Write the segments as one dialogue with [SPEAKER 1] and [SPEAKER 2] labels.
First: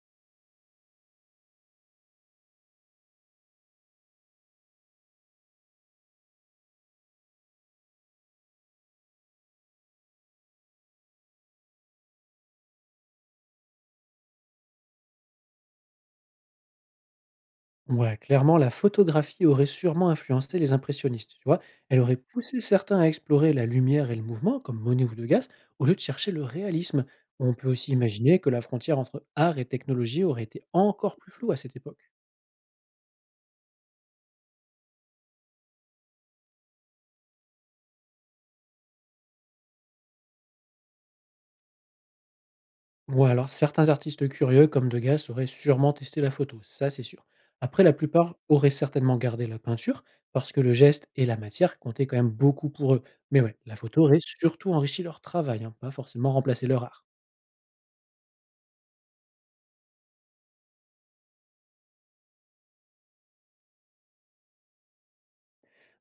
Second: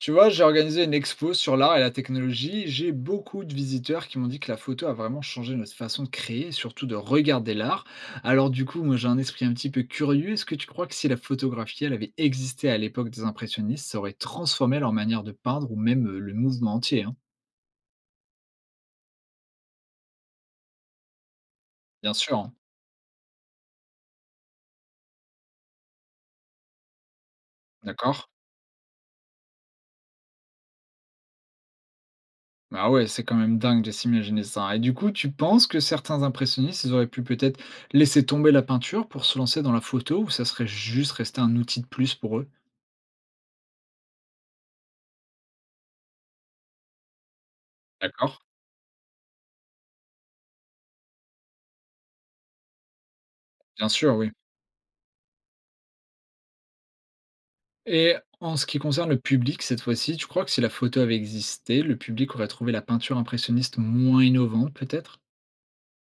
[SPEAKER 1] Tu vois, j'ai organisé une expo sur l'art et la technologie. J'ai beaucoup de visiteurs qui m'ont dit que la photo a vraiment changé notre façon de créer et surtout de regarder l'art. Alors du coup, moi j'ai un esprit un petit peu curieux. Est-ce que tu crois que si la photographie, elle avait existé à l'époque des impressionnistes, ça aurait transformé leur manière de peindre ou même le mouvement entier, hein?
[SPEAKER 2] Ouais, clairement, la photographie aurait sûrement influencé les impressionnistes, tu vois. Elle
[SPEAKER 1] Bien
[SPEAKER 2] aurait
[SPEAKER 1] sûr, hein.
[SPEAKER 2] poussé certains à explorer la lumière et le mouvement, comme Monet ou Degas, au lieu de chercher le réalisme. On peut aussi
[SPEAKER 1] D'accord?
[SPEAKER 2] imaginer que la frontière entre art et technologie aurait été encore plus floue à cette époque.
[SPEAKER 1] Bah ouais, c'est quand même dingue de s'imaginer ça, hein. Et du coup, tu penses que certains impressionnistes, ils auraient pu peut-être laisser tomber la peinture pour se lancer dans la photo ou ça serait juste resté un outil de plus pour eux?
[SPEAKER 2] Ou alors, certains artistes curieux, comme Degas, auraient sûrement testé la photo, ça c'est sûr. Après, la
[SPEAKER 1] D'accord?
[SPEAKER 2] plupart auraient certainement gardé la peinture, parce que le geste et la matière comptaient quand même beaucoup pour eux. Mais ouais, la
[SPEAKER 1] Bien
[SPEAKER 2] photo
[SPEAKER 1] sûr,
[SPEAKER 2] aurait
[SPEAKER 1] oui.
[SPEAKER 2] surtout enrichi leur travail, hein, pas forcément remplacé leur art.
[SPEAKER 1] Et en ce qui concerne le public, cette fois-ci, tu crois que si la photo avait existé, le public aurait trouvé la peinture impressionniste moins innovante, peut-être?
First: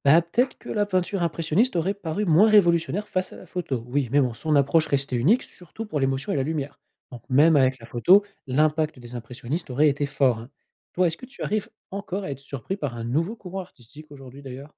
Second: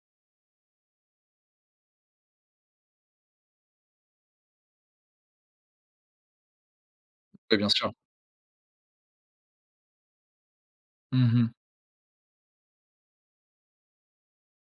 [SPEAKER 2] Bah, peut-être que la peinture impressionniste aurait paru moins révolutionnaire face à la photo, oui, mais bon, son approche restait unique, surtout pour l'émotion et la lumière. Donc même
[SPEAKER 1] Oui, bien
[SPEAKER 2] avec la
[SPEAKER 1] sûr.
[SPEAKER 2] photo, l'impact des impressionnistes aurait été fort, hein. Toi, est-ce que tu
[SPEAKER 1] Mmh.
[SPEAKER 2] arrives encore à être surpris par un nouveau courant artistique aujourd'hui d'ailleurs?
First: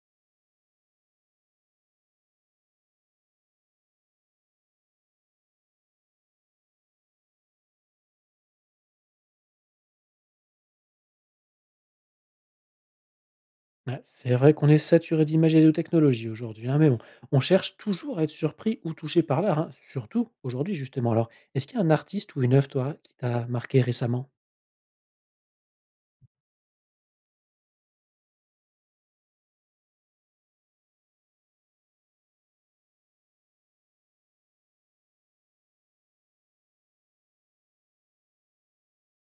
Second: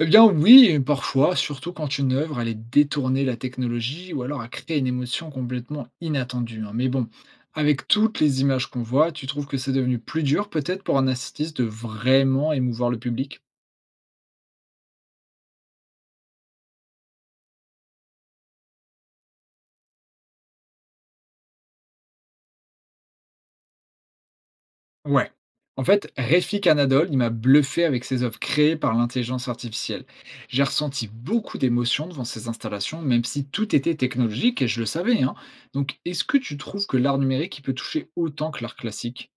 [SPEAKER 1] Eh bien oui, et parfois, surtout quand une œuvre allait détourner la technologie ou alors à créer une émotion complètement inattendue, hein. Mais bon, avec toutes les images qu'on voit, tu trouves que c'est devenu plus dur peut-être pour un artiste de vraiment émouvoir le public?
[SPEAKER 2] Ouais, c'est vrai qu'on est saturé d'images et de technologies aujourd'hui, hein, mais bon, on cherche toujours à être surpris ou touché par l'art, hein, surtout aujourd'hui justement. Alors, est-ce qu'il y a un artiste ou une œuvre, toi, qui t'a marqué récemment?
[SPEAKER 1] Ouais. En fait, Refi Canadol, il m'a bluffé avec ses œuvres créées par l'intelligence artificielle. J'ai ressenti beaucoup d'émotions devant ces installations, même si tout était technologique et je le savais, hein. Donc, est-ce que tu trouves que l'art numérique il peut toucher autant que l'art classique?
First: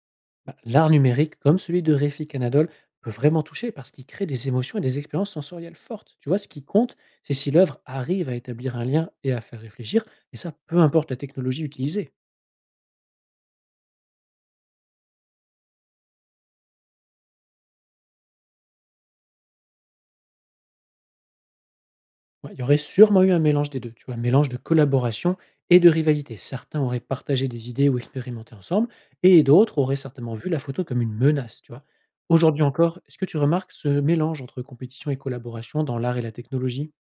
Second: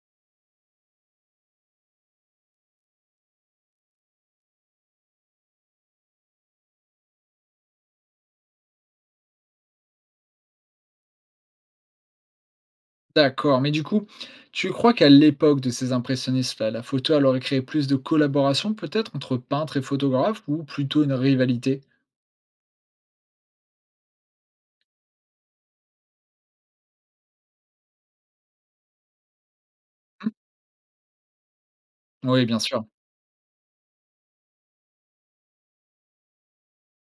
[SPEAKER 2] Bah, l'art numérique, comme celui de Refik Canadol, peut vraiment toucher parce qu'il crée des émotions et des expériences sensorielles fortes. Tu vois, ce qui compte, c'est si l'œuvre arrive à établir un lien et à faire réfléchir, et ça, peu importe la technologie utilisée.
[SPEAKER 1] D'accord, mais du coup, tu crois qu'à l'époque de ces impressionnistes-là, la photo elle aurait créé plus de collaboration peut-être entre peintres et photographes ou plutôt une rivalité?
[SPEAKER 2] Ouais, il y aurait sûrement eu un mélange des deux, tu vois, un mélange de collaboration et de rivalité. Certains auraient partagé des idées ou expérimenté ensemble, et d'autres auraient
[SPEAKER 1] Mhm.
[SPEAKER 2] certainement vu la photo comme une menace, tu vois.
[SPEAKER 1] Oui, bien
[SPEAKER 2] Aujourd'hui
[SPEAKER 1] sûr.
[SPEAKER 2] encore, est-ce que tu remarques ce mélange entre compétition et collaboration dans l'art et la technologie?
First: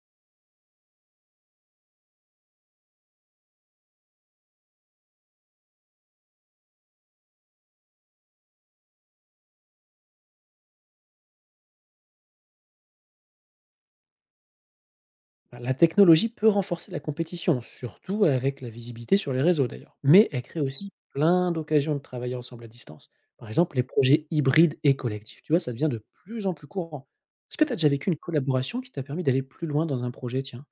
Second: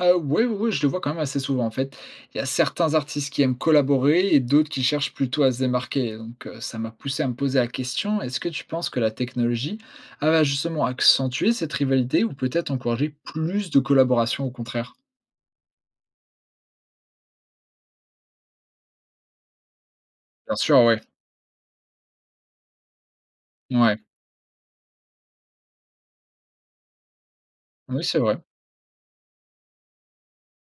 [SPEAKER 1] Oui, oui, oui, je le vois quand même assez souvent, en fait. Il y a certains artistes qui aiment collaborer et d'autres qui cherchent plutôt à se démarquer. Donc, ça m'a poussé à me poser la question, est-ce que tu penses que la technologie, elle va justement accentuer cette rivalité ou peut-être encourager plus de collaboration au contraire?
[SPEAKER 2] Bah, la technologie peut renforcer la compétition, surtout avec la visibilité sur les réseaux d'ailleurs. Mais elle
[SPEAKER 1] Bien
[SPEAKER 2] crée
[SPEAKER 1] sûr,
[SPEAKER 2] aussi
[SPEAKER 1] ouais,
[SPEAKER 2] plein d'occasions de travailler ensemble à distance. Par exemple, les
[SPEAKER 1] ouais.
[SPEAKER 2] projets hybrides et collectifs, tu vois, ça devient de plus en plus courant. Est-ce que tu as déjà
[SPEAKER 1] Oui,
[SPEAKER 2] vécu une
[SPEAKER 1] c'est vrai.
[SPEAKER 2] collaboration qui t'a permis d'aller plus loin dans un projet, tiens?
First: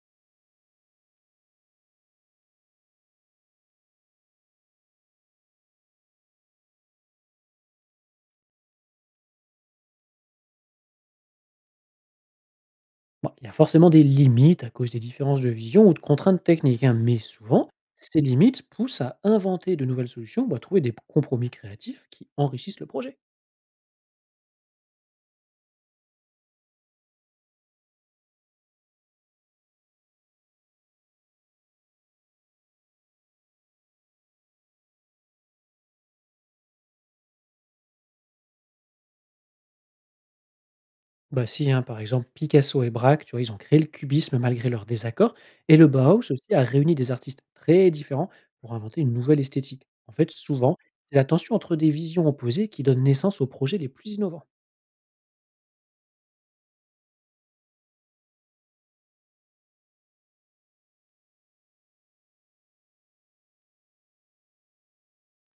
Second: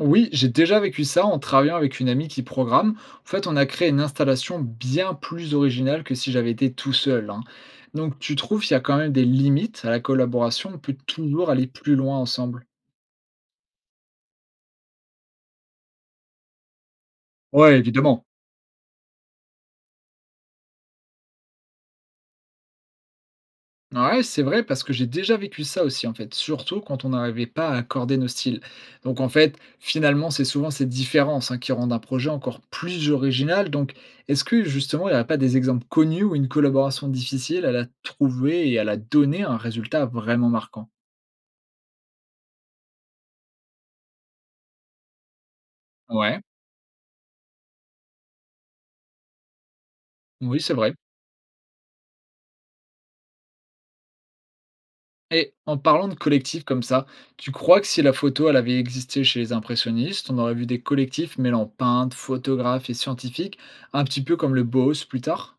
[SPEAKER 1] Oui, j'ai déjà vécu ça en travaillant avec une amie qui programme. En fait, on a créé une installation bien plus originale que si j'avais été tout seul, hein. Donc, tu trouves qu'il y a quand même des limites à la collaboration? On peut toujours aller plus loin ensemble.
[SPEAKER 2] Bon, il y a forcément des limites à cause des différences de vision ou de contraintes techniques, hein, mais souvent,
[SPEAKER 1] Ouais,
[SPEAKER 2] ces
[SPEAKER 1] évidemment.
[SPEAKER 2] limites poussent à inventer de nouvelles solutions ou à trouver des compromis créatifs qui enrichissent le projet.
[SPEAKER 1] Ouais, c'est vrai parce que j'ai déjà vécu ça aussi en fait, surtout quand on n'arrivait pas à accorder nos styles. Donc en fait, finalement, c'est souvent ces différences hein, qui rendent un projet encore plus original. Donc est-ce que justement, il n'y a pas des exemples connus où une collaboration difficile, elle a trouvé et elle a donné un résultat vraiment marquant?
[SPEAKER 2] Bah si, hein, par exemple, Picasso et Braque, tu vois, ils ont créé le cubisme malgré leurs désaccords, et le Bauhaus
[SPEAKER 1] Ouais,
[SPEAKER 2] aussi a réuni des artistes très différents pour inventer une nouvelle esthétique. En fait,
[SPEAKER 1] oui, c'est
[SPEAKER 2] souvent,
[SPEAKER 1] vrai.
[SPEAKER 2] c'est la tension entre des visions opposées qui donne naissance aux projets les plus innovants.
[SPEAKER 1] Et en parlant de collectifs comme ça, tu crois que si la photo, elle avait existé chez les impressionnistes, on aurait vu des collectifs mêlant peintres, photographes et scientifiques, un petit peu comme le Bauhaus plus tard?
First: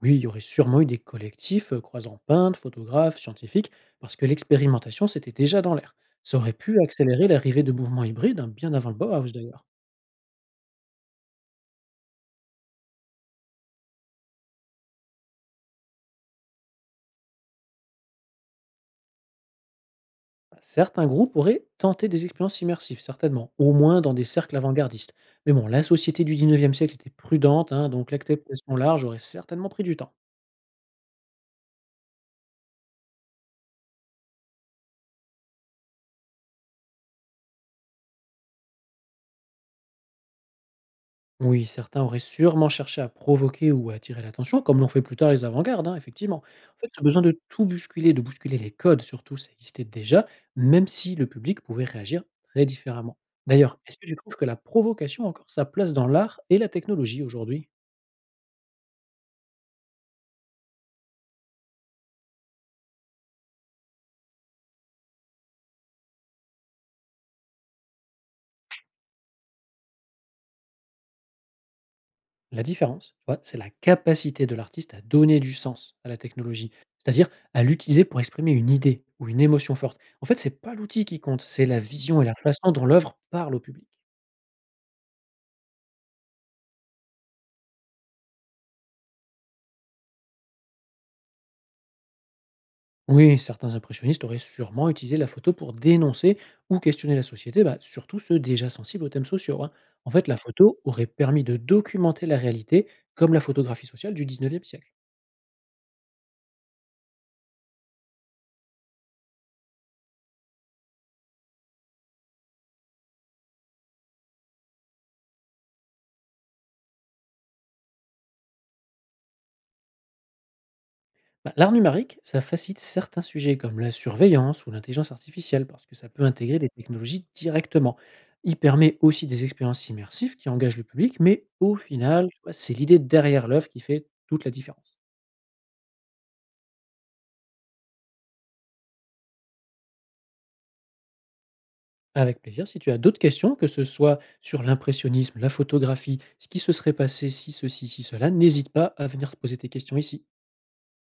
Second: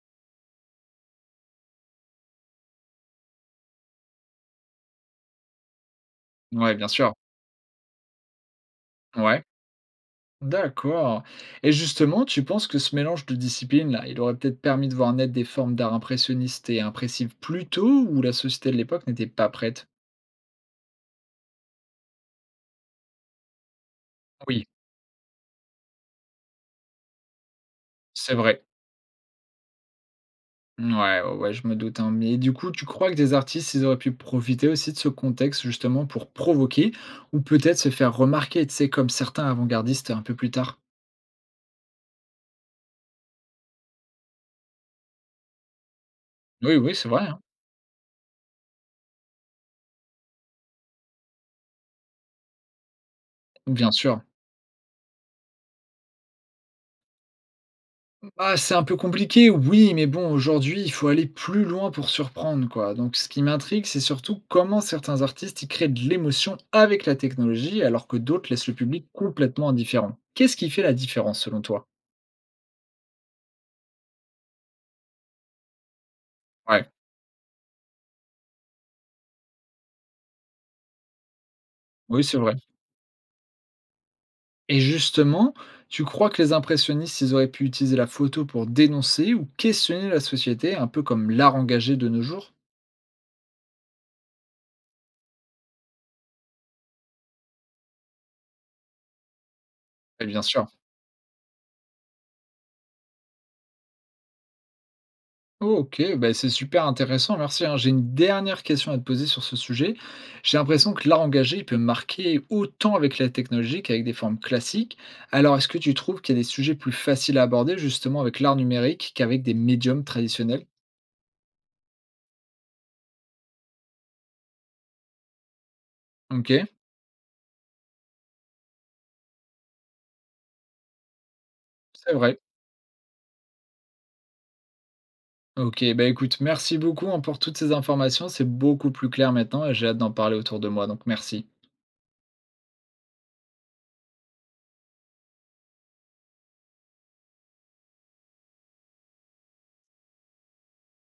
[SPEAKER 2] Oui, il y aurait sûrement eu des collectifs croisant peintres, photographes, scientifiques, parce que l'expérimentation, c'était déjà dans l'air. Ça aurait
[SPEAKER 1] Ouais,
[SPEAKER 2] pu
[SPEAKER 1] bien sûr.
[SPEAKER 2] accélérer l'arrivée de mouvements hybrides, hein, bien avant le Bauhaus
[SPEAKER 1] Ouais,
[SPEAKER 2] d'ailleurs.
[SPEAKER 1] d'accord. Et justement, tu penses que ce mélange de disciplines-là, il aurait peut-être permis de voir naître des formes d'art impressionnistes et impressives plus tôt où la société de l'époque n'était pas prête?
[SPEAKER 2] Certains groupes auraient tenté des expériences immersives, certainement, au moins dans des cercles
[SPEAKER 1] Oui,
[SPEAKER 2] avant-gardistes. Mais bon, la société du 19e siècle était prudente, hein, donc
[SPEAKER 1] c'est vrai.
[SPEAKER 2] l'acceptation large aurait certainement pris du temps.
[SPEAKER 1] Ouais, ouais, ouais, je me doute, hein. Mais du coup, tu crois que des artistes, ils auraient pu profiter aussi de ce contexte justement pour provoquer ou peut-être se faire remarquer, tu sais, comme certains avant-gardistes un peu plus tard?
[SPEAKER 2] Oui, certains auraient sûrement cherché à provoquer ou à attirer l'attention, comme l'ont fait plus tard les avant-gardes, hein, effectivement.
[SPEAKER 1] Oui,
[SPEAKER 2] En fait,
[SPEAKER 1] oui,
[SPEAKER 2] ce
[SPEAKER 1] c'est
[SPEAKER 2] besoin
[SPEAKER 1] vrai, hein.
[SPEAKER 2] de tout bousculer, de bousculer les codes, surtout, ça existait déjà, même si le public pouvait réagir très différemment. D'ailleurs,
[SPEAKER 1] Bien
[SPEAKER 2] est-ce que tu
[SPEAKER 1] sûr.
[SPEAKER 2] trouves que la provocation a encore sa place dans l'art et la technologie aujourd'hui?
[SPEAKER 1] Ah, c'est un peu compliqué, oui, mais bon, aujourd'hui, il faut aller plus loin pour surprendre, quoi. Donc, ce qui m'intrigue, c'est surtout comment certains artistes y créent de l'émotion avec la technologie, alors que d'autres laissent le public complètement indifférent. Qu'est-ce qui fait la différence, selon toi?
[SPEAKER 2] La différence, tu vois, c'est la capacité de l'artiste à donner du sens à la technologie,
[SPEAKER 1] Ouais,
[SPEAKER 2] c'est-à-dire à l'utiliser pour exprimer une idée ou une émotion forte. En fait, c'est pas l'outil qui compte, c'est la
[SPEAKER 1] oui,
[SPEAKER 2] vision et la
[SPEAKER 1] c'est vrai.
[SPEAKER 2] façon dont l'œuvre parle au public.
[SPEAKER 1] Et justement, tu crois que les impressionnistes, ils auraient pu utiliser la photo pour dénoncer ou questionner la société, un peu comme l'art engagé de nos jours?
[SPEAKER 2] Oui, certains impressionnistes auraient sûrement utilisé la photo pour dénoncer ou questionner la société, bah, surtout ceux déjà sensibles aux thèmes sociaux, hein. En
[SPEAKER 1] Eh
[SPEAKER 2] fait, la
[SPEAKER 1] bien sûr.
[SPEAKER 2] photo aurait permis de documenter la réalité comme la photographie sociale du 19e siècle.
[SPEAKER 1] OK, bah, c'est super intéressant, merci, hein. J'ai une dernière question à te poser sur ce sujet. J'ai l'impression que l'art engagé, il peut marquer autant avec la technologie qu'avec des formes classiques. Alors, est-ce que tu trouves qu'il y a des sujets plus faciles à aborder justement avec l'art numérique qu'avec des médiums traditionnels?
[SPEAKER 2] Bah, l'art numérique, ça facilite certains sujets comme la surveillance ou l'intelligence artificielle parce que ça peut intégrer
[SPEAKER 1] OK,
[SPEAKER 2] des technologies directement. Il permet aussi des expériences immersives qui engagent le public, mais au
[SPEAKER 1] c'est
[SPEAKER 2] final,
[SPEAKER 1] vrai.
[SPEAKER 2] tu vois, c'est l'idée derrière l'œuvre qui fait toute la différence.
[SPEAKER 1] OK, bah, écoute, merci beaucoup, hein, pour toutes ces informations. C'est beaucoup plus clair maintenant et j'ai hâte d'en parler autour de moi, donc merci.
[SPEAKER 2] Avec plaisir, si tu as d'autres questions, que ce soit sur l'impressionnisme, la photographie, ce qui se serait passé si ceci, si cela, n'hésite pas à venir te poser tes questions ici.